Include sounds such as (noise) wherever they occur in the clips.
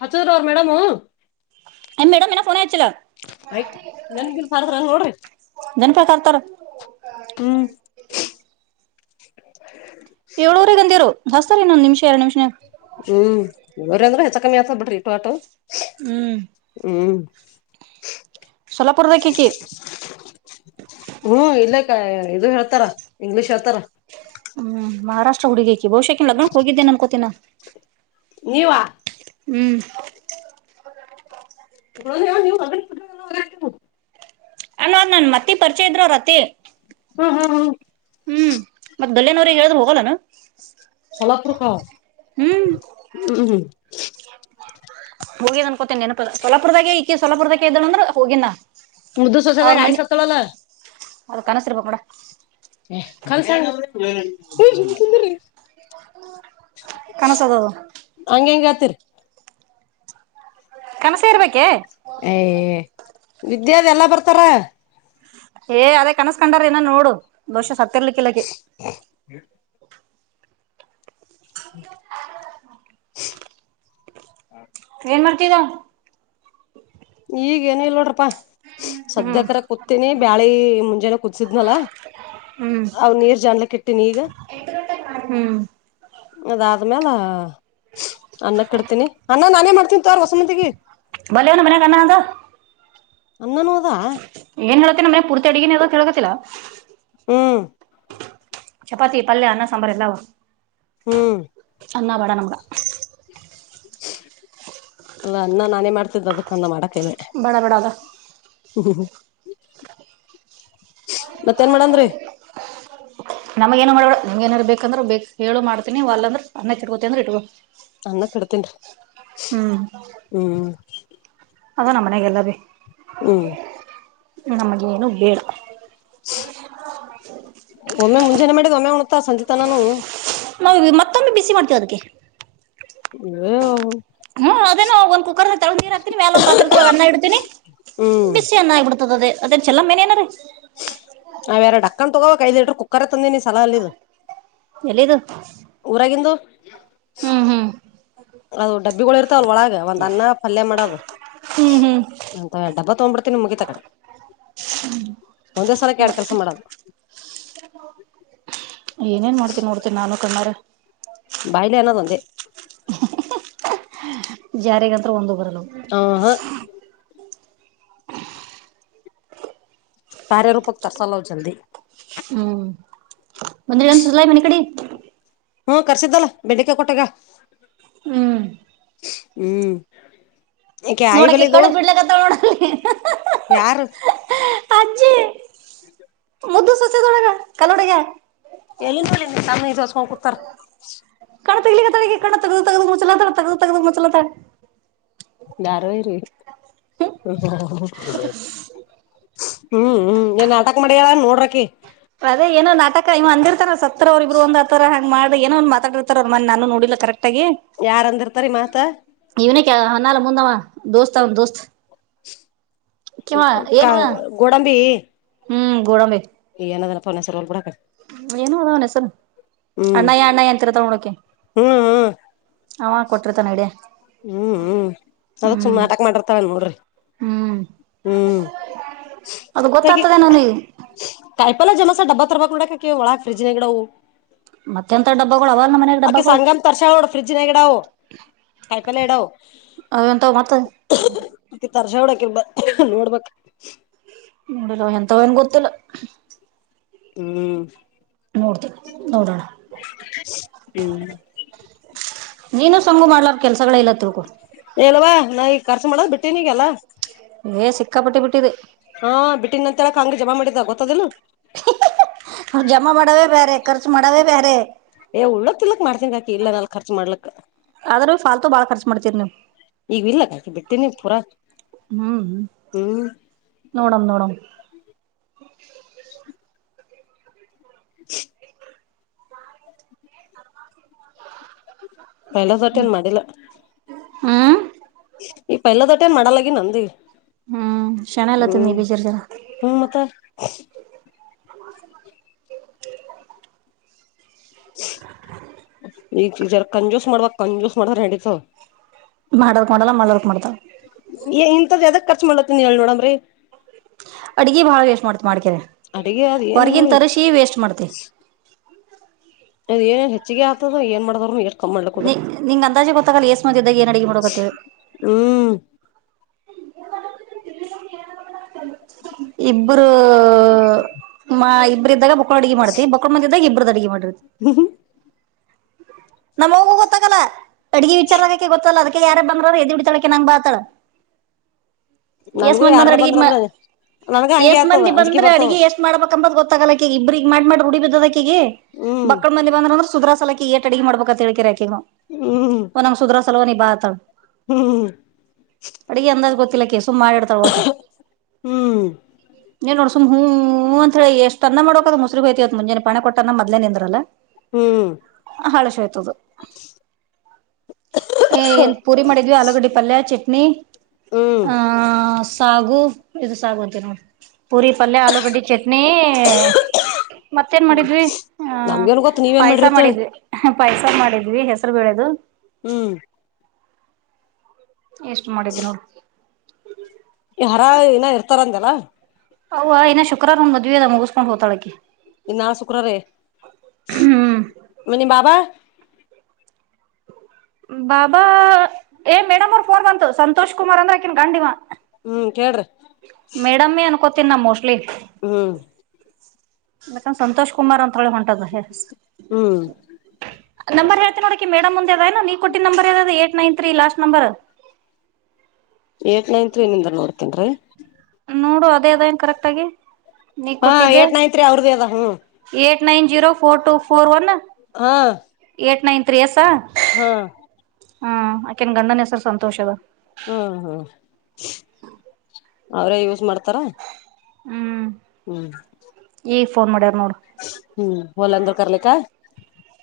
ಹಚ್ಚದ ಅವರು ಮೇಡಮು ಏ ಮೇಡಮ್ ಏನ ಫೋನ್ ಹಚ್ಚಿಲ್ಲ ಆಯ್ತು ನನ್ಗಿಲ್ಫಾ (unintelligible) ರ್್ರಂಗ ನೋಡ್ರಿ ಪತ್ರ ಹ್ಮ್ ಏಳುಊರೆಗಂದರೋ ಹಸತಾರೆ ಇನು ನಿಮಷರ ನಿಮಿಷನ ಹ್ಮ್ ಇ್ರ ಅಂದ್ರರು ಹೆಚ್ಚ ಕಮ್ಮಿ ಆತ ಬಿಡ್ರಿ ಇಟೋ ಆಟೋ ಹ್ಮ್ ಹ್ಮ್ ಸೊಲಾಪುರದಕಕಿ ಹ್ಮ್ ಇಲ್ಲ ಕ ಇದು ಹೇಳ್ತಾರ ಇಂಗ್ಲೀಷ್ ಹೇಳ್ತಾರ ಹ್ಮ್ ಮಹಾರಾಷ್ಟ್ರ ಹುಡುಗಕಿ ಬಹುಶಃಕನ್ ಲಗ್ನಕ್ ಹೋಗಿದ್ದೇನ್ ಅನ್ಕೋತಿನ ನೀವ ಹ್ಮ್ ನೀವು ಅಣವದ್ ನನ್ ಮತ್ತಿ ಪರಿಚಯ ಇದ್ರು ರತಿ ಹ್ಮ್ ಹ್ಮ್ ಹ್ಮ್ ದಲೇನವ್ರರಿಗೆಗ್ ಹೇಳಿದ್ ಹೋಗಲ್ಲಾನ ಸಲಪ ಪ್ರಕಾರ ಹ್ಮ್ ಹ್ಮ್ ಹ್ಮ್ ಹೋಗಿದ ಅನ್ಕೋತೀನಿ ನನಪ ಸಲಪುರದಾಗೆ ಈ ಸಲಪುರದಾಗ ಇದ್ದಳ ಅಂದ್ರ ಹೋಗಿನ ಮುದ್ದು ಸ್ವಸಾಲ ಗಾಯಿಸ ಹತ ಮಲ್ಲ ಅದು ಕನಸರು ಬಂಗಡ ಕಲ್ ಸ ಕನಸದದು ಚಾ ಕನಸಿ ಇರ್ಬೇಕೆ ಏ ವಿದ್ಯಾದ ಎಲ್ಲ ಬರ್ತಾರ ಏ ಅದೇ ಕನ್ಸ್ಕಂಡಾರ ಇನ್ನ ನೋಡು ಬಹುಶ ಸತ್ತಿರ್ಲಿಕ್ಕಲಕ್ಕೆ ಹ ಏನ್ ಮಾಡ್ತಿದ್ದ ಈಗ ಏನ ಇ ನೋಡ್ರಪ್ಪಾ ಹ್ಮ್ ಸದ್ಯಕರ ಕೂತೀನಿ ಬ್ಯಾಳಿ ಮುಂಜೆನ ಕೂದಸಿದ್ನಲ್ಲ ಹ್ಮ್ ಅವ ನೀರ್ ಜನ್ಲಕ್ಕ ಇಟ್ಟಿನಿ ಈಗ ಹ್ಮ್ ಅದ ಆದ್ಮೇಲ ಅನ್ನ ಕಡ್ತೀನಿ ಅನ್ನ ನಾನೇ ಮಾಡ್ತೀನಿ ತಾರ ಹೊಸಮಂದಿಗೆ ಬಲೆ ಒನ ಮನ ಕನ್ನ ಅಂದ ಅನ್ನನೂ ಅದಾ ಏನ್ ಹೇಳತೇನೆ ಮನೆ ಪೂರ್ತಿ ಅಡಗಿನ ಅ ಹೇಳ್ಕತಿಲ್ಲಾ ಹ್ಮ್ ಚಪಾತಿ ಪಲ್ಯ ಅನ್ನ ಸಾಂಬಾರ್ ಎಲ್ಲ ಹ್ಮ್ ಅನ್ನ ಬೇಡ ನಮ್ಗ ಅಲ್ಲ ಅ್ಣ ನಾನೇ ಮಾಡ್ತಿದ್ದ ಅದಕ್ಕಂದ ಮಾಡ ಕೆಲ್ಲ ಬೇಡ ಬೇಡ ಅದ ಹ ಮತ್ತೇನ್ ಮಾಡಂದ್ರಿ ನಮಗ ಏನು ಮಾಡಬೇ ನಮ್ ಏನಾರ ಬೇಕಂದ್ರ್ ಬೇಕ ಹೇಳು ಮಾಡ್ತೀನಿ ಅಂದ್ರ ಅನ್ನಕ್ಕಿರ್ ಅಂದ್ರೆ ಇಟ್ ಅನ್ನ ಕಡತೇನ್ರಿ ಹ್ಮ್ ಅದ ನಮ್ಮ ಮನೆಗೆಲ್ಲ ಭೀ ಹ್ಮ್ ನಮಗೇಏನು ಬೇಡ ಒಮ್ಮೆ ಮುಂಜಾನೆ ಮಾಡಿದ ಒಮ್ಮೆ ಉಣುತ್ತಾ ಸಂಜಿತಾನಾನು ನಾವವು ಮತ್ತೊಮ್ಮೆ ಬಿಸಿ ಮಾಡ್ತೇವ ಅದಕ್ಕೆ ೇ ಹ್ಮ್ ಅದೇ ಒಂದು ಕುಕ್ಕರ್ ತೊಳಿ ಏ ಹಾಕ್ತೀನ ಮೇಾಲ ಒಂದ ಪಾತ್ರೊಳಗ್ ಅನ್ನ ಇಡ್ೀನಿ ಹ್ಮ್ ಬಿಸಿ ಅನ್ನ ಆಗಬಿಡ್ತದ ಅದ ಅದೇ ಚಲಲ್ಲ ಮೇನೇಏನಾರೀ ನಾವ್ಯಾರ ಡಕ್ಕನ್ ತಗೋ ೈದು ಲೀಟರ್ ಕುಕ್ಕರ್ತ್ತ ನಿ ಸಲ ಅಲ್ಲಿದ್ದ ಎಲ್ಲಿದು ಊರಾಗಿಂದು ಹ್ಮ್ ಹ್ಮ್ ಅದು ಡಬ್ಬಿಗಳ ಇರ್ತ ಲ್ ಒಳಗ ಒಂದ್ ಅನ್ನ ಪಲ್ಯ ಮಾಡೋದು ಹ್ಮ್ ಹ್ಮ್ ಅ ಡಬ್ಬ ತಗ್ಬಿಡ್ತ ಮುಗಿ ತಕೊಂಡ ಒಂದೇ ಸಲಕ್ಕೆ ಎರಡ್ ಕೆಲಸ ಮಾಡದು ಹಮ್ ಏನೇನ್ ಮಾಡ್ತೀಿ ನೋಡ್ತಿ ನಾನು ಕಣ್ಣಾರ ಬಯಲ ಎನ ತಂದೆ ಜಾರಿಗಂತ ಒಂದು ಬರಲು ಆ ಹಾ ಕಾರಾರರೂಪಕ ತ ಚಲಾವ ಹ್ಮ್ ಬಂದ್ರಿ ಏನ್ ಸುಸಲಾಯಿ ಮನಿ ಕಡಿ ಹ್ಮ ಕರ್ಸಿದ್ದಲ್ಲ ಬೆಂಡಿಕಾಯ ಕೊಟ್ಟಾಗ ಹ್ಮ್ ಹ್ಮ್ ಯಾಕೆ ಆಯಿ ನೋಡಕ ಬಲಿದು ಕಡೆ ಬಿಡ್ಲಕ್ಕತ್ತವ ನೋಡ ಯಾರು ಅಜ್ಜಿ ಮುದ್ದು ಸಚೆ ತೊಡಗ ಕಲೊಡೆಗೆ ಎಲ್ಲಿಂದ ತಮ್ಮ ದಸ್ಕೊಂಡ್ ಕುೂತಾರ ಕಣ ತಗಲಿಡ ಕಣ ತಗ್ದ ತಗ ಮುಚ್ಲಾತ ತಗ್ದ ತಗದು ಮುಚ್ಲಾತ ಾರುಾವರಿ ಹ್ಮ್ ಹ್ಮ್ ನಾಟಕ ಮಾಡ ನೋಡ್ರಕಿ ಅದೇ ಏನೋ ನಟಕ ಇವ್ ಅಂದಿರ್ತಾರ ಸತ್ತರ ಅವ್ರ ಇಬ್ರು ಒಂದ ಆರ ಮಾಡ ಏನಂದ ಮಾತಾಡ್ತಾರೆ ಅವ ಮನ್ ನು ನೋಡಿಿಲ್ಲ ಕರೆಕ್ಟ್ ಒಟ್ಟಗ ಯಾರ್ ಅಂದಿರ್ತಾರಿ ಮಾತ ಇವ್ನ ಕೆ ಹನ್ನಾಲ ಮುಂದವ ದೋಸ್ತ್ ಅವನ ದೋಸ್ತ್ ಕಿವ ಕ ಏನ್ವ ಗೊಡಂಬಿ ಹ್ಮ್ ಗುಡಬೇಕೇಕ ನದಪ್ಪ ಸರ್ಲ್ ಕೂ ಕಟ್ಟ ಏನು ಅದಣ ಸರ್ ಅಣ್ಣ ಯ ಅಣ್ಣಂತರದ ಹ್ಮ ಹಾ ಹ ಕೊಟ್ಟಿತ ನಡ ಹ್ಮ್ ಹ್ಮ್ ಸದತ್ ಸುಮ್ನೆ ನಾಟಕ್ ಮಾಡಿರ್ತಾವ ನೋಡ್ರಿ ಹ್ಮ್ ಹ್ಮ್ ಅದು ಗೊತ್ತಾಗ್ತದೆ ನನಗೆ ಕಾಯಪಲ್ಲ ಜಮಸ ಡಬ್ಬ ಸರ್ಡಕವುಳಫ್ರಿಜ್ ನಗಡವು ಮತ್ತೆಂತ ಡಬ್ಬಗಳು ಅವಲ್ಲ ನಮ್ಮ ಮನ್ಯಾಗ ಓಕೆ ಡಬ್ಬಗಳು ಸಂಘಮ ತರ್ಸಾವ ್ರಿಡ್ಜ್ ನ ಎಗಡಾವ ಹೈಪಲ್ಲ ಎಡಾವ ಅವಂತವ್ ಮತ್ತ ನೋಡ್ಬ ನೋಡಿಲ್ಲ ಎಂತವನ್ ಗೊತ್ತಿಲ್ಲ ಹ್ಮ ನೋಡ್ತ ನೋಡೋಣ ಹ್ಮ್ ನೀನು ಸಂಗು ಮಾಡ್ಲಾರ ಕೆಲ್ಸಗಳ ಇಲ್ಲತ್ರುಗು ಎಲ್ವಾ ನಾ ಈಗ ರ್ಚು ಮಾಡದ್ ಬಿಟ್ಟನಗೆಲ್ಲ ಏ ಸಿಕ್ಕಾಪಟ್ಟಿ ಬಿಟ್ಟಿದೆ ಹಾ ಬಿಟ್ಟಿದ ನಂತರಕ್ ಹಂಗಗೆ ಜಮಾ ಮಾಡಿದ್ದ ಗೊತ್ತದಿಲ್ಲ ಜಮಾ ಮಾಡಾವೇ ಬೇಾರೆ ಖರ್ಚು ಮಾಡಾವೇ ಬೇಾರೆ ಏ ಉಳ್ಳಕ್ ತಿಲಕ್ ಮಾಡತೀನ್ಿಾಕ ಇ ನಾ ರ್ಚ್ ಮಾಡ್ಲಕ್ ಆದ್ರೂ ಾಲ್ತು ಬಾಳ ಖರ್ಚು ಮಾಡ್ತೀರಿ ನೀವು ಈಗ ಇಲ್ಲ ಕಾಯಕಿ ಬಿಟ್ಟೇನೆಿ ಪೂರಾ ಹ್ಮ್ ಹ್ಮ್ ನೋಡ ನೋಡ (inaudible) ಮಹಿಳಾ ದೊಟ್ಟ ಏನ್ ಮಾಡಿಲ್ಲ ಹ್ಮ್ ಈ ಪಹಲ ದೊಟೇನ್ ಮಾಡಲಾಗಿ ನಂದ ಹ್ಮ್ ಶಣೆ ಎಲ್ಲ ಹ್ಮ್ ತಿಂದಿ ಬೀಜರ್ ಜನ ಹ್ಮ ಮತ್ತ ಈ ಚೀಜ ಯಾರ ಕಂಜೋಸ್ಟ್ ಮಾಡುವ ಕಂಜೋಸ್ಟ್ ಮಾಡಾರ ಹೆಂಡಿತ ಮಾಡರ್ಕ್ ಮಾಡಲ್ಲ ಮರ್ಕ್ ಮಾಡ್ದ ಇಂತದ್ ಎದಕ್ ಖರ್ಚು ಮಾಡತ್ತ ನೀ ಹೇಳಳ್ ನೋಡಮ್ರರಿ ಅಡ್ಗಿ ಬಾಳ ವೇಸ್ಟ್ ಮಾಡ್ತಿ ಮಾಡ್ಕ್ರ ಅಡಗೆ ಅದ್ ಏನ ಹೊರ್ಗನ್ ನೋಡಿ ಹೆಚ್ಚ ತರಸಿ ವೇಸ್ಟ್ ಮಾಡ್ತಿ ಅದ ಏನು ಹೆಚ್ಚಿಗೆ ಆಗ್ತದ ಏ ಮಾಡಿದವರುನು ಎ ಕ ಮಾಡಲ ಕುದ ನಿ ನಿಂಗ್ ಅಂದಾಜೆ ಗೊತ್ತಾಗಲ್ಲ ಎಸ್ ಮಂದಿ ಇದ್ದಾಗ ಏನ್ ಅಡಗೆ ಮಾಡೋಕತ್ತೇಳಿ ಹ್ಮ್ ಇಬ್ಬರು ಮಾ ಇಬ್ಬರು ಇದ್ದಾಗ ಬ ಅಡಗೆ ಮಾಡತಿ ಬಕರ್ ಮಂದದಾಗ ಇಬ್ಬ್ರದ ಅಡಗೆ ಮಾಡಿತಿ ನಮ್ಮ್ ಹೋಗು ಗೊತ್ತಾಗಲ್ಲ ಅಡುಗೆ ವಿಚಾರಕಕ್ಕೆ ಗೊತ್ತಲ್ಲ ಅದಕ್ಕೆ ಯಾರ ಬ ದು ಬಿಡ್ತಾಳಕ್ಕೆ ನಂಗ್ ಬಾತಾಳ ಯಏಸ್ ನನ್ಗೂ ಮಂದಿ ಯಾರ ಬಂದ್ರೆ ಬಂದ್ರಂದ್ರ ನನ್ಗ ಅಡ್ ಹಂಗೆ ಯೇಸ್ ಆತದ ಮಂದಿ ಅಂಜಿಕೆ ಬಂದ್ರೆ ಬರ್ತದ ಅಡ್ಗೆ ಎಷ್ಟ್ ಮಾಡ್ಬೇಕಂಬತ್ ಗೊತ್ತ ತಗಲಾಕ ಇಬ್ರಿಗೆ ಮಾಡಿ ುಡಿ ಬದಕಿಗೆ ಹ್ಮ್ ಬಕ್ಳ ಮಂದ ಬಂದ್ರಂದ್ರೆ ಸು್ರಾ ಸಲಕ ಏಟಡಿಗೆ ಮಾಡಬೇಕು ತಿಳಿಕ ರಗ ಹ್ಮ್ ಒ ನ್ ಸುದರಾ ಸಲವ ನೀ ಬಾತ ಹ್ಮ್ ಅಡ್ಗೆ ಎಂದಾಜ ಗೊತ್ತಿಲ್ಲ ಕೇಸುಮ ಮಾಡಾಡ್ತಳ ಒಟ್ಟ ಹ್ಮ್ ನೀನ್ ನೋಡ್ ಸುಮ್ ಹೂ ಅಂತ ಹೇಳ ಎಷ್ಟ ಅನ್ನ ಮಾಡಕ ಅ ಮೊಸರುಗ್ಯಐತಿವತ್ ಮುಜೆ ಪೆ ಕೊಟ್ಟ ಅ ಮದ್ೇ ನಿಂದ್ರಲ್ಲ ಹ್ಮ್ ತ್ತುದು ಏನ್ ಪೂರಿ ಮಾಡಿದ್ವಿ ಆಲೂಗಡ್ಡೆ ಪಲ್ಯ ಚಟ್ನಿ ಹ್ಮ್ ಆಹ ಸಾಗು ಇದು ಸಾಗು ಅಂತ ನ ಪೂರಿ ಪಲ್ಯ ಆಲೂಗಡ್ಡಿಡೆ ಚಟ್ನಿ ಮತ್ತೇನ್ ಮಾಡಿದ್ವಿ ಆ ನಮ್ಗೇನ್ ಗೊತ್ತ ನೀವೇನ್ ಪಾಯಸ ಮಾಡಿರ್ತೇಳಿ ಮಾಡಿದ್ವಿ ಪೈಸ ಮಾಡಿದ್ವಿ ಹೆಸರು ಬೆಳೆದು ಹ್ಮ್ ಎಷ್ಟು ಮಾಡಿದ್ರು ಈ ಹರ ಇನ ಇರ್ತಾರಂದಲ್ಲ ಹ ಇನ್ನಾ ಶುಕ್ರಾರು ಒ ಮದ್ವಿ ಅದ ಮುಗಿಸಕೊಂಡ ಹತಾಳಕ್ಕೆ ಇನ್ ನಾಳ ಶುಕ್ರಾರ ಹ್ಮ್ ನಿಮ್ ಬಾಬಾ ಬಾಬಾ ಏ ಮೇಡಮ್ ಅವರು ಫೋನ್ ಬಂತು ಸಂತೋಷ್ ಕುಮಾರ್ ಅಂದ್ರಕಿನ್ ಕಂಡಿವ ಹ್ಮ್ ಕೇಳ್ರಿ ತಿನ್ನ ಮೋಸ್ಟ್ಲಿ ಹ್ಮ ಮಕಂದ ಸಂತೋಷ್ ಕುಮಾರ್ ಅಂತ ಹೇಳಿ ಹೊಂಟದ ಹ್ಮ್ ನಂಬರ್ ಹೇಳ್ತೆನ ನೋಡಕಿ ಮೇಡಮ್ಂದ್ದಏ ನೀ ಕೊಟ್ಟಿದ ನಂಬರ್ಾವದ ಏಟ್ ನೈನ್ ೀ last number eight nine three ನಿಂದ ನೋಡ್ತೇನ್ರೀ ನೋಡು ಅದೇ ಅದ ಕರೆಕ್ಟ್ ಆಗಿ ನೀ ಹಾ ಕೊಟ್ಟಿದ್ದೆ... ಏಟ್ ನೈನ್ ತ್ರೀ ಅವ್ರದೇ ಅದ ಹ್ಮ್ nine zero four two four one.. ಹಾ ಏಟ್ ನೈನ್ ತ್ರೀಯಸಾ ಹಾ ಹ್ಮ್ ಆಕೆನ್ ಗಂಡನ ಹೆಸರು ಸಂತೋಷ ಅದ ಹ್ಮ ಹ್ಮ್ ಅವ್ರೇ ಯೂಸ್ ಮಾಡ್ತಾರ ಹ್ಮ್ ಹ್ಮ್ ಈಫೋನೂ ಹ್ಮ್ ಹೊಲಂದ್ರೂ ಕಲಿಕ್ಕ..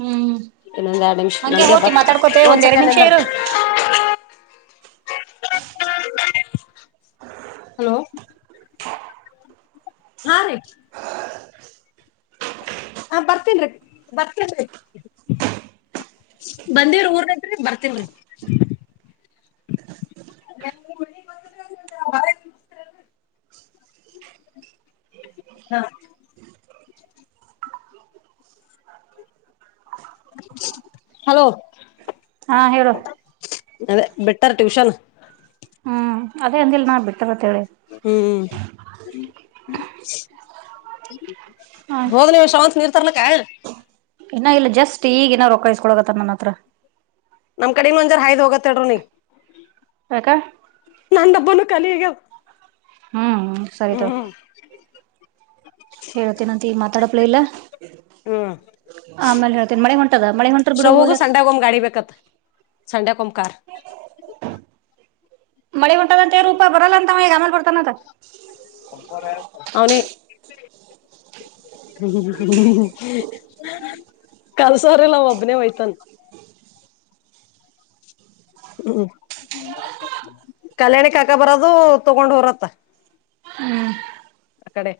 ಹ್ಮ್ ಇನ್ನೊಂದ್ ಎರಡ್ ನಿಮಿಷ ಹಂಗೆ ನನಗೆ ಹೋತಿ ಬತ್ತು ಮಾತಾಡ್ಕೋತೇ ಒಂದ್ ಎರಡ್ ಸೆಕೆಂಡ್ ನಿಮಿಷ ಎಂದ್ರ.. ಇರು ಹಲೋ.. ಹಾ ನ.. ಹಾ ಬರ್ತೇನ್ರಿ ಬರ್ತೇನ್.. ಬಂದಿವ್ರ ಊರ್ನತ್ರಿ ಬರ್ತವ್ರಿ.. ಹಾ.. ಹಲೋ.. ಹಾ ಹೇಳು.. ಅದೇ ಬೆಟ್ಟರ್ ಟ್ಯೂಷನ್. ಹ ಅದೇ ಅಂದಿ ನಾ ಬಿಟ್ಟು. ಹ್ಮ್. ಹ ಹೋಗ್ ನೀವು ಶ್ರಮತ್ ನೀರ್ತರ್ಲಕ್ಕಿ.. ಇನ್ನ ಇಲ್ಲ ಜಸ್ಟ್ ಈಗ ಇನ್ನ ರೊಕ್ಕಾಯಸ್ಕೊಳೋಗತ್ತ ನನ್ನ ಹತ್ರ.. ನಮ್ ಕಡೆನ್ನು ಒಂಜರ ಹಾಯದ್ ಹೋಗತ್ತಡೂ ನೀ.. ಹಕ್ಕ.. ಬ್ಬನು ಕಲಿಗ.. ಹ್ಮ್.. ಹ್ಮ್. ಹೇಳತೇನಂತ ಈಗ ಮಾತಾಡಪ್ಲ ಇಲ್ಲ.. ಹ್ಮ್ (unintelligible) ಆಮೇಲೆ ಹೇಳ್ತೇನಿ ಮಳೆ ಹೊಂಟದ ಮಳೆ ಹೊಂಟ್ರ ಬಿಡು ಹೋಲಕ್. ಸಂಡ್ಯಾ ಮಕಾರ.. ಮಳಿ ಹೊಂಟಾದ ಅಂತೇ ರೂಪಾ ಬರಲ್ಲ ಅಂತ ಅವ ಈಗ ಆಮ್ಯಾಗ್ ಬರ್ತಾನ ಅಂತ.. ಅವನೇ.. ಹ್ಮ ಹ.. ಕಲ್ಸೋರೀಲ್ಲ ಒಬ್ನೇ ಹೋಯಿತಾನ್.. ಹ್ಮ್ ಕಲ್ಯಾಣಿ ಕಾಕಾ ಬರೋದು ತಗೊಂಡ ಹೋಗರಂತ್ತ.. ಅ ಕಡೆ..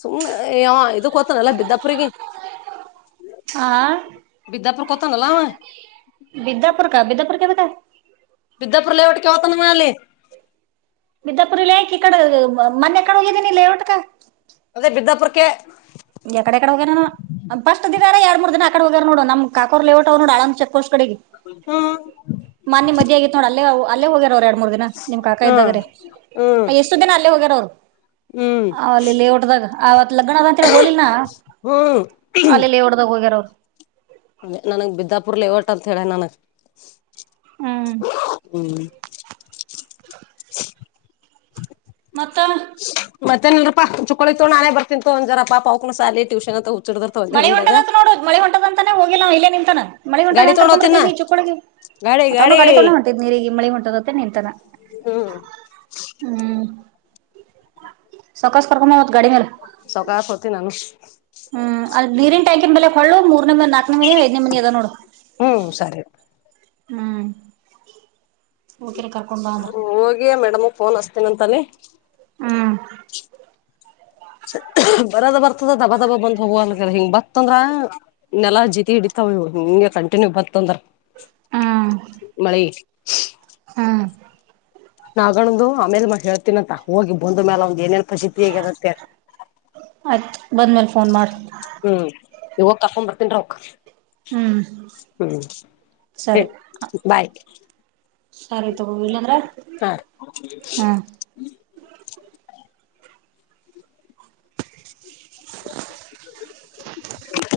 ಸುಮ್ನೆ ಏ ಇದು ಕೊತನಲ್ಲ ಬಿದ್ದಪುರಿಗೆ.. ಆ.. ಬಿದ್ದ್ಯಾಪುರ್ ಕತ ನಲ್ಲಾವ.. ಬಿದ್ಯಾಪುರ ಕ ಬಿದ್ದ್ಯಾಪುರ್ ಕೆ.. ಬಿದ್ದಾಪುರಲ್ಲ ಒಟ್ಟಕ್ಕೆವತಾನ ಮನಾಲಿ. ಬಿಧಾಪುರಿಲ್ಲಿ ಇ ಮನೆ ಕಡೆ ಹೋಗಿದೆನ ಔಟಕ.. ಅದೇ ಬಿದ್ದಾಪುರಕ್ಕೆ.. ಎಕಡೆಕಡೆ ಹೋಗ್ಯಾರ ಫಸ್ಟ್ ದಾರ ಎರ ಮೂರ್ ದಿನ ಆಕಡೆ ಹೋಗ್ಯ ನೋ ನಮ್ಮ ಕಾಕೂರ್ ನೋಡ.. ಕಸ ಕಡೆಗೆ.. ಹ್ಮ್ ಮ ನಿಮದ್ ಆಗಿತ್ತು ನೋ ಅಲ್ಲೇ ಅಲ್ಲೇ ಹೋಗ್ಯಾರ ಅವರು ಎರಡ್ ಮೂರ್ ದಿನ ನಿಮ್ ಕಾಕಾ ಹ್ಮ್ ಇದ್ದಾಗ್ರೆ.. ಹ್ಮ್ ಎಷ್ಟು ದಿನ ಹೆ ಹೋಗರ ಅವರು ಹ್ಮ್ ಆಲ್ಲಿ ಲೇಔಟದಾಗ ಆ ಲಗ್ನಕ್ಕೆ.. ಹೋಗಲಿಲ್ಲನಾ ಹ್ಮ್ ಅಲ್ಲಿಲ್ಲಿ ಡ್ದಾಗ ಹೋಗ್ಯಾರ ಅವರು ನನಂಗ ಬಿದ್ದಾಪುರ್ಲೆ ಓಟ್ ಅಂತ ಹೇಳ ನನಗ್ ಹ್ಮ್ ಹ್ಮ.. ಮತ್ತ.. ಮತ್ತೆನಲ್ರಾ ಚಕ್ಕಳಿ ತೋ ನಾನೇ ಬರ್ತಿಂತ ಒಂದಝರ ಪಾಪಾಕ್ಕಳ ಸಾಲಟೂನ್ ಹ.. ಮಣಿ ಹೊಂಟದಂತ ನೋಡೋುದು ಮಳಿ ಹೊಂಟದಂತಾನೇ ಹೋಗಿಲ್ಲ ನವ ಇ ನಿಂತನ.. ಮಳೆ ಉಂಟ ಗಾಡಿ ಹೆಂ ತಗೊಂಡ್ ಕರ್ಕ್ಂಬರ್ತ ಹೋಗ್ತೀನ್ ನಾ ಈಗ ಈ ಚುಕ್ಕಡಿಗೆ.. ಗಾಡಿ ಮತ್ತ ಅವ್ನು ಗಾಡಿ ಗಡೆ ತೊಡೆ ಹೊಂಟಿದ್ ನೀರಿಗೆ ಮಳಿ ಹೊಂಟದತ್ತ ನಿಂತಾನ.. ಹ್ಮ್ ಸಕಷ್ಟ (unintelligible) ಸಾವ್ವ್ಕಾಸ ಒತ್ನಿ ನಾನು ಹ್ಮ್ ಅದು ಬ ನೀರಿನ್ ಟ್ಯಾಂಕಿನ ಮೇಲೆ ಹೊಳ್ಳು ಮೂ ನ ಮ ನಾಲ್ಕನೇ ಮನ ಐದ್ನೇ ಮನ ಅದ ನೋಡು ಹ್ಮ್ ಸರಿ ಹ್ಮ್ ಹೋಗಿರ ಕರ್ಕೊಂಡ್ ಬಾ ಅಂದ್ರ ಹೋಗಿಯ ಮೇಡಮು ಫೋನ್ ಹಸ್ತೀನಂತಾನ ಹ್ಮ್ ಬರದ ಬರ್ತದ ದಬ ದಬ ಬಂದ್ ಹೋಗುವ ಅಕ ಹಿಂಗ್ ಬತ್ತಂದ್ರ ನೆಲಾ ಜಿತಿ ಹಿಡಿತ. ಯ್ಯ ಹಂಗೆ ಕಂಟಿನ್ಯೂ ಬಥಾಂಡ್ರಾ ಹ್ಮ್ ಹ್ಮ್ ನಗಣು ಆಮೇಲೆ ಮ ಹೇಳ್ತೀನಂತ ಹೋಗಿ ಬಂದ ಮ್ಯಾಲ ಒಂದು ಏನೇನ್ ಪಸತಿ ಹೇಗ ಅನಂತೆ ಆಯ್ತು ಬಂದ್ಮೇಲ್ ಫೋನ್ ಮಾಡ್. ಹ್ಮ್ ಇವ ಕರ್ಕೊಂಡ್ ಬರ್ತನ್ರ ಅವಕ್ ಹ್ಮ್ ಹ್ಮ ಸರಿ ಹ್ಮ ಬಾಯ ಸರಿ ತಗೋ ಇಲ್ಲಾಂದ್ರೆ ಹಾ ಹ (inaudible) (inaudible)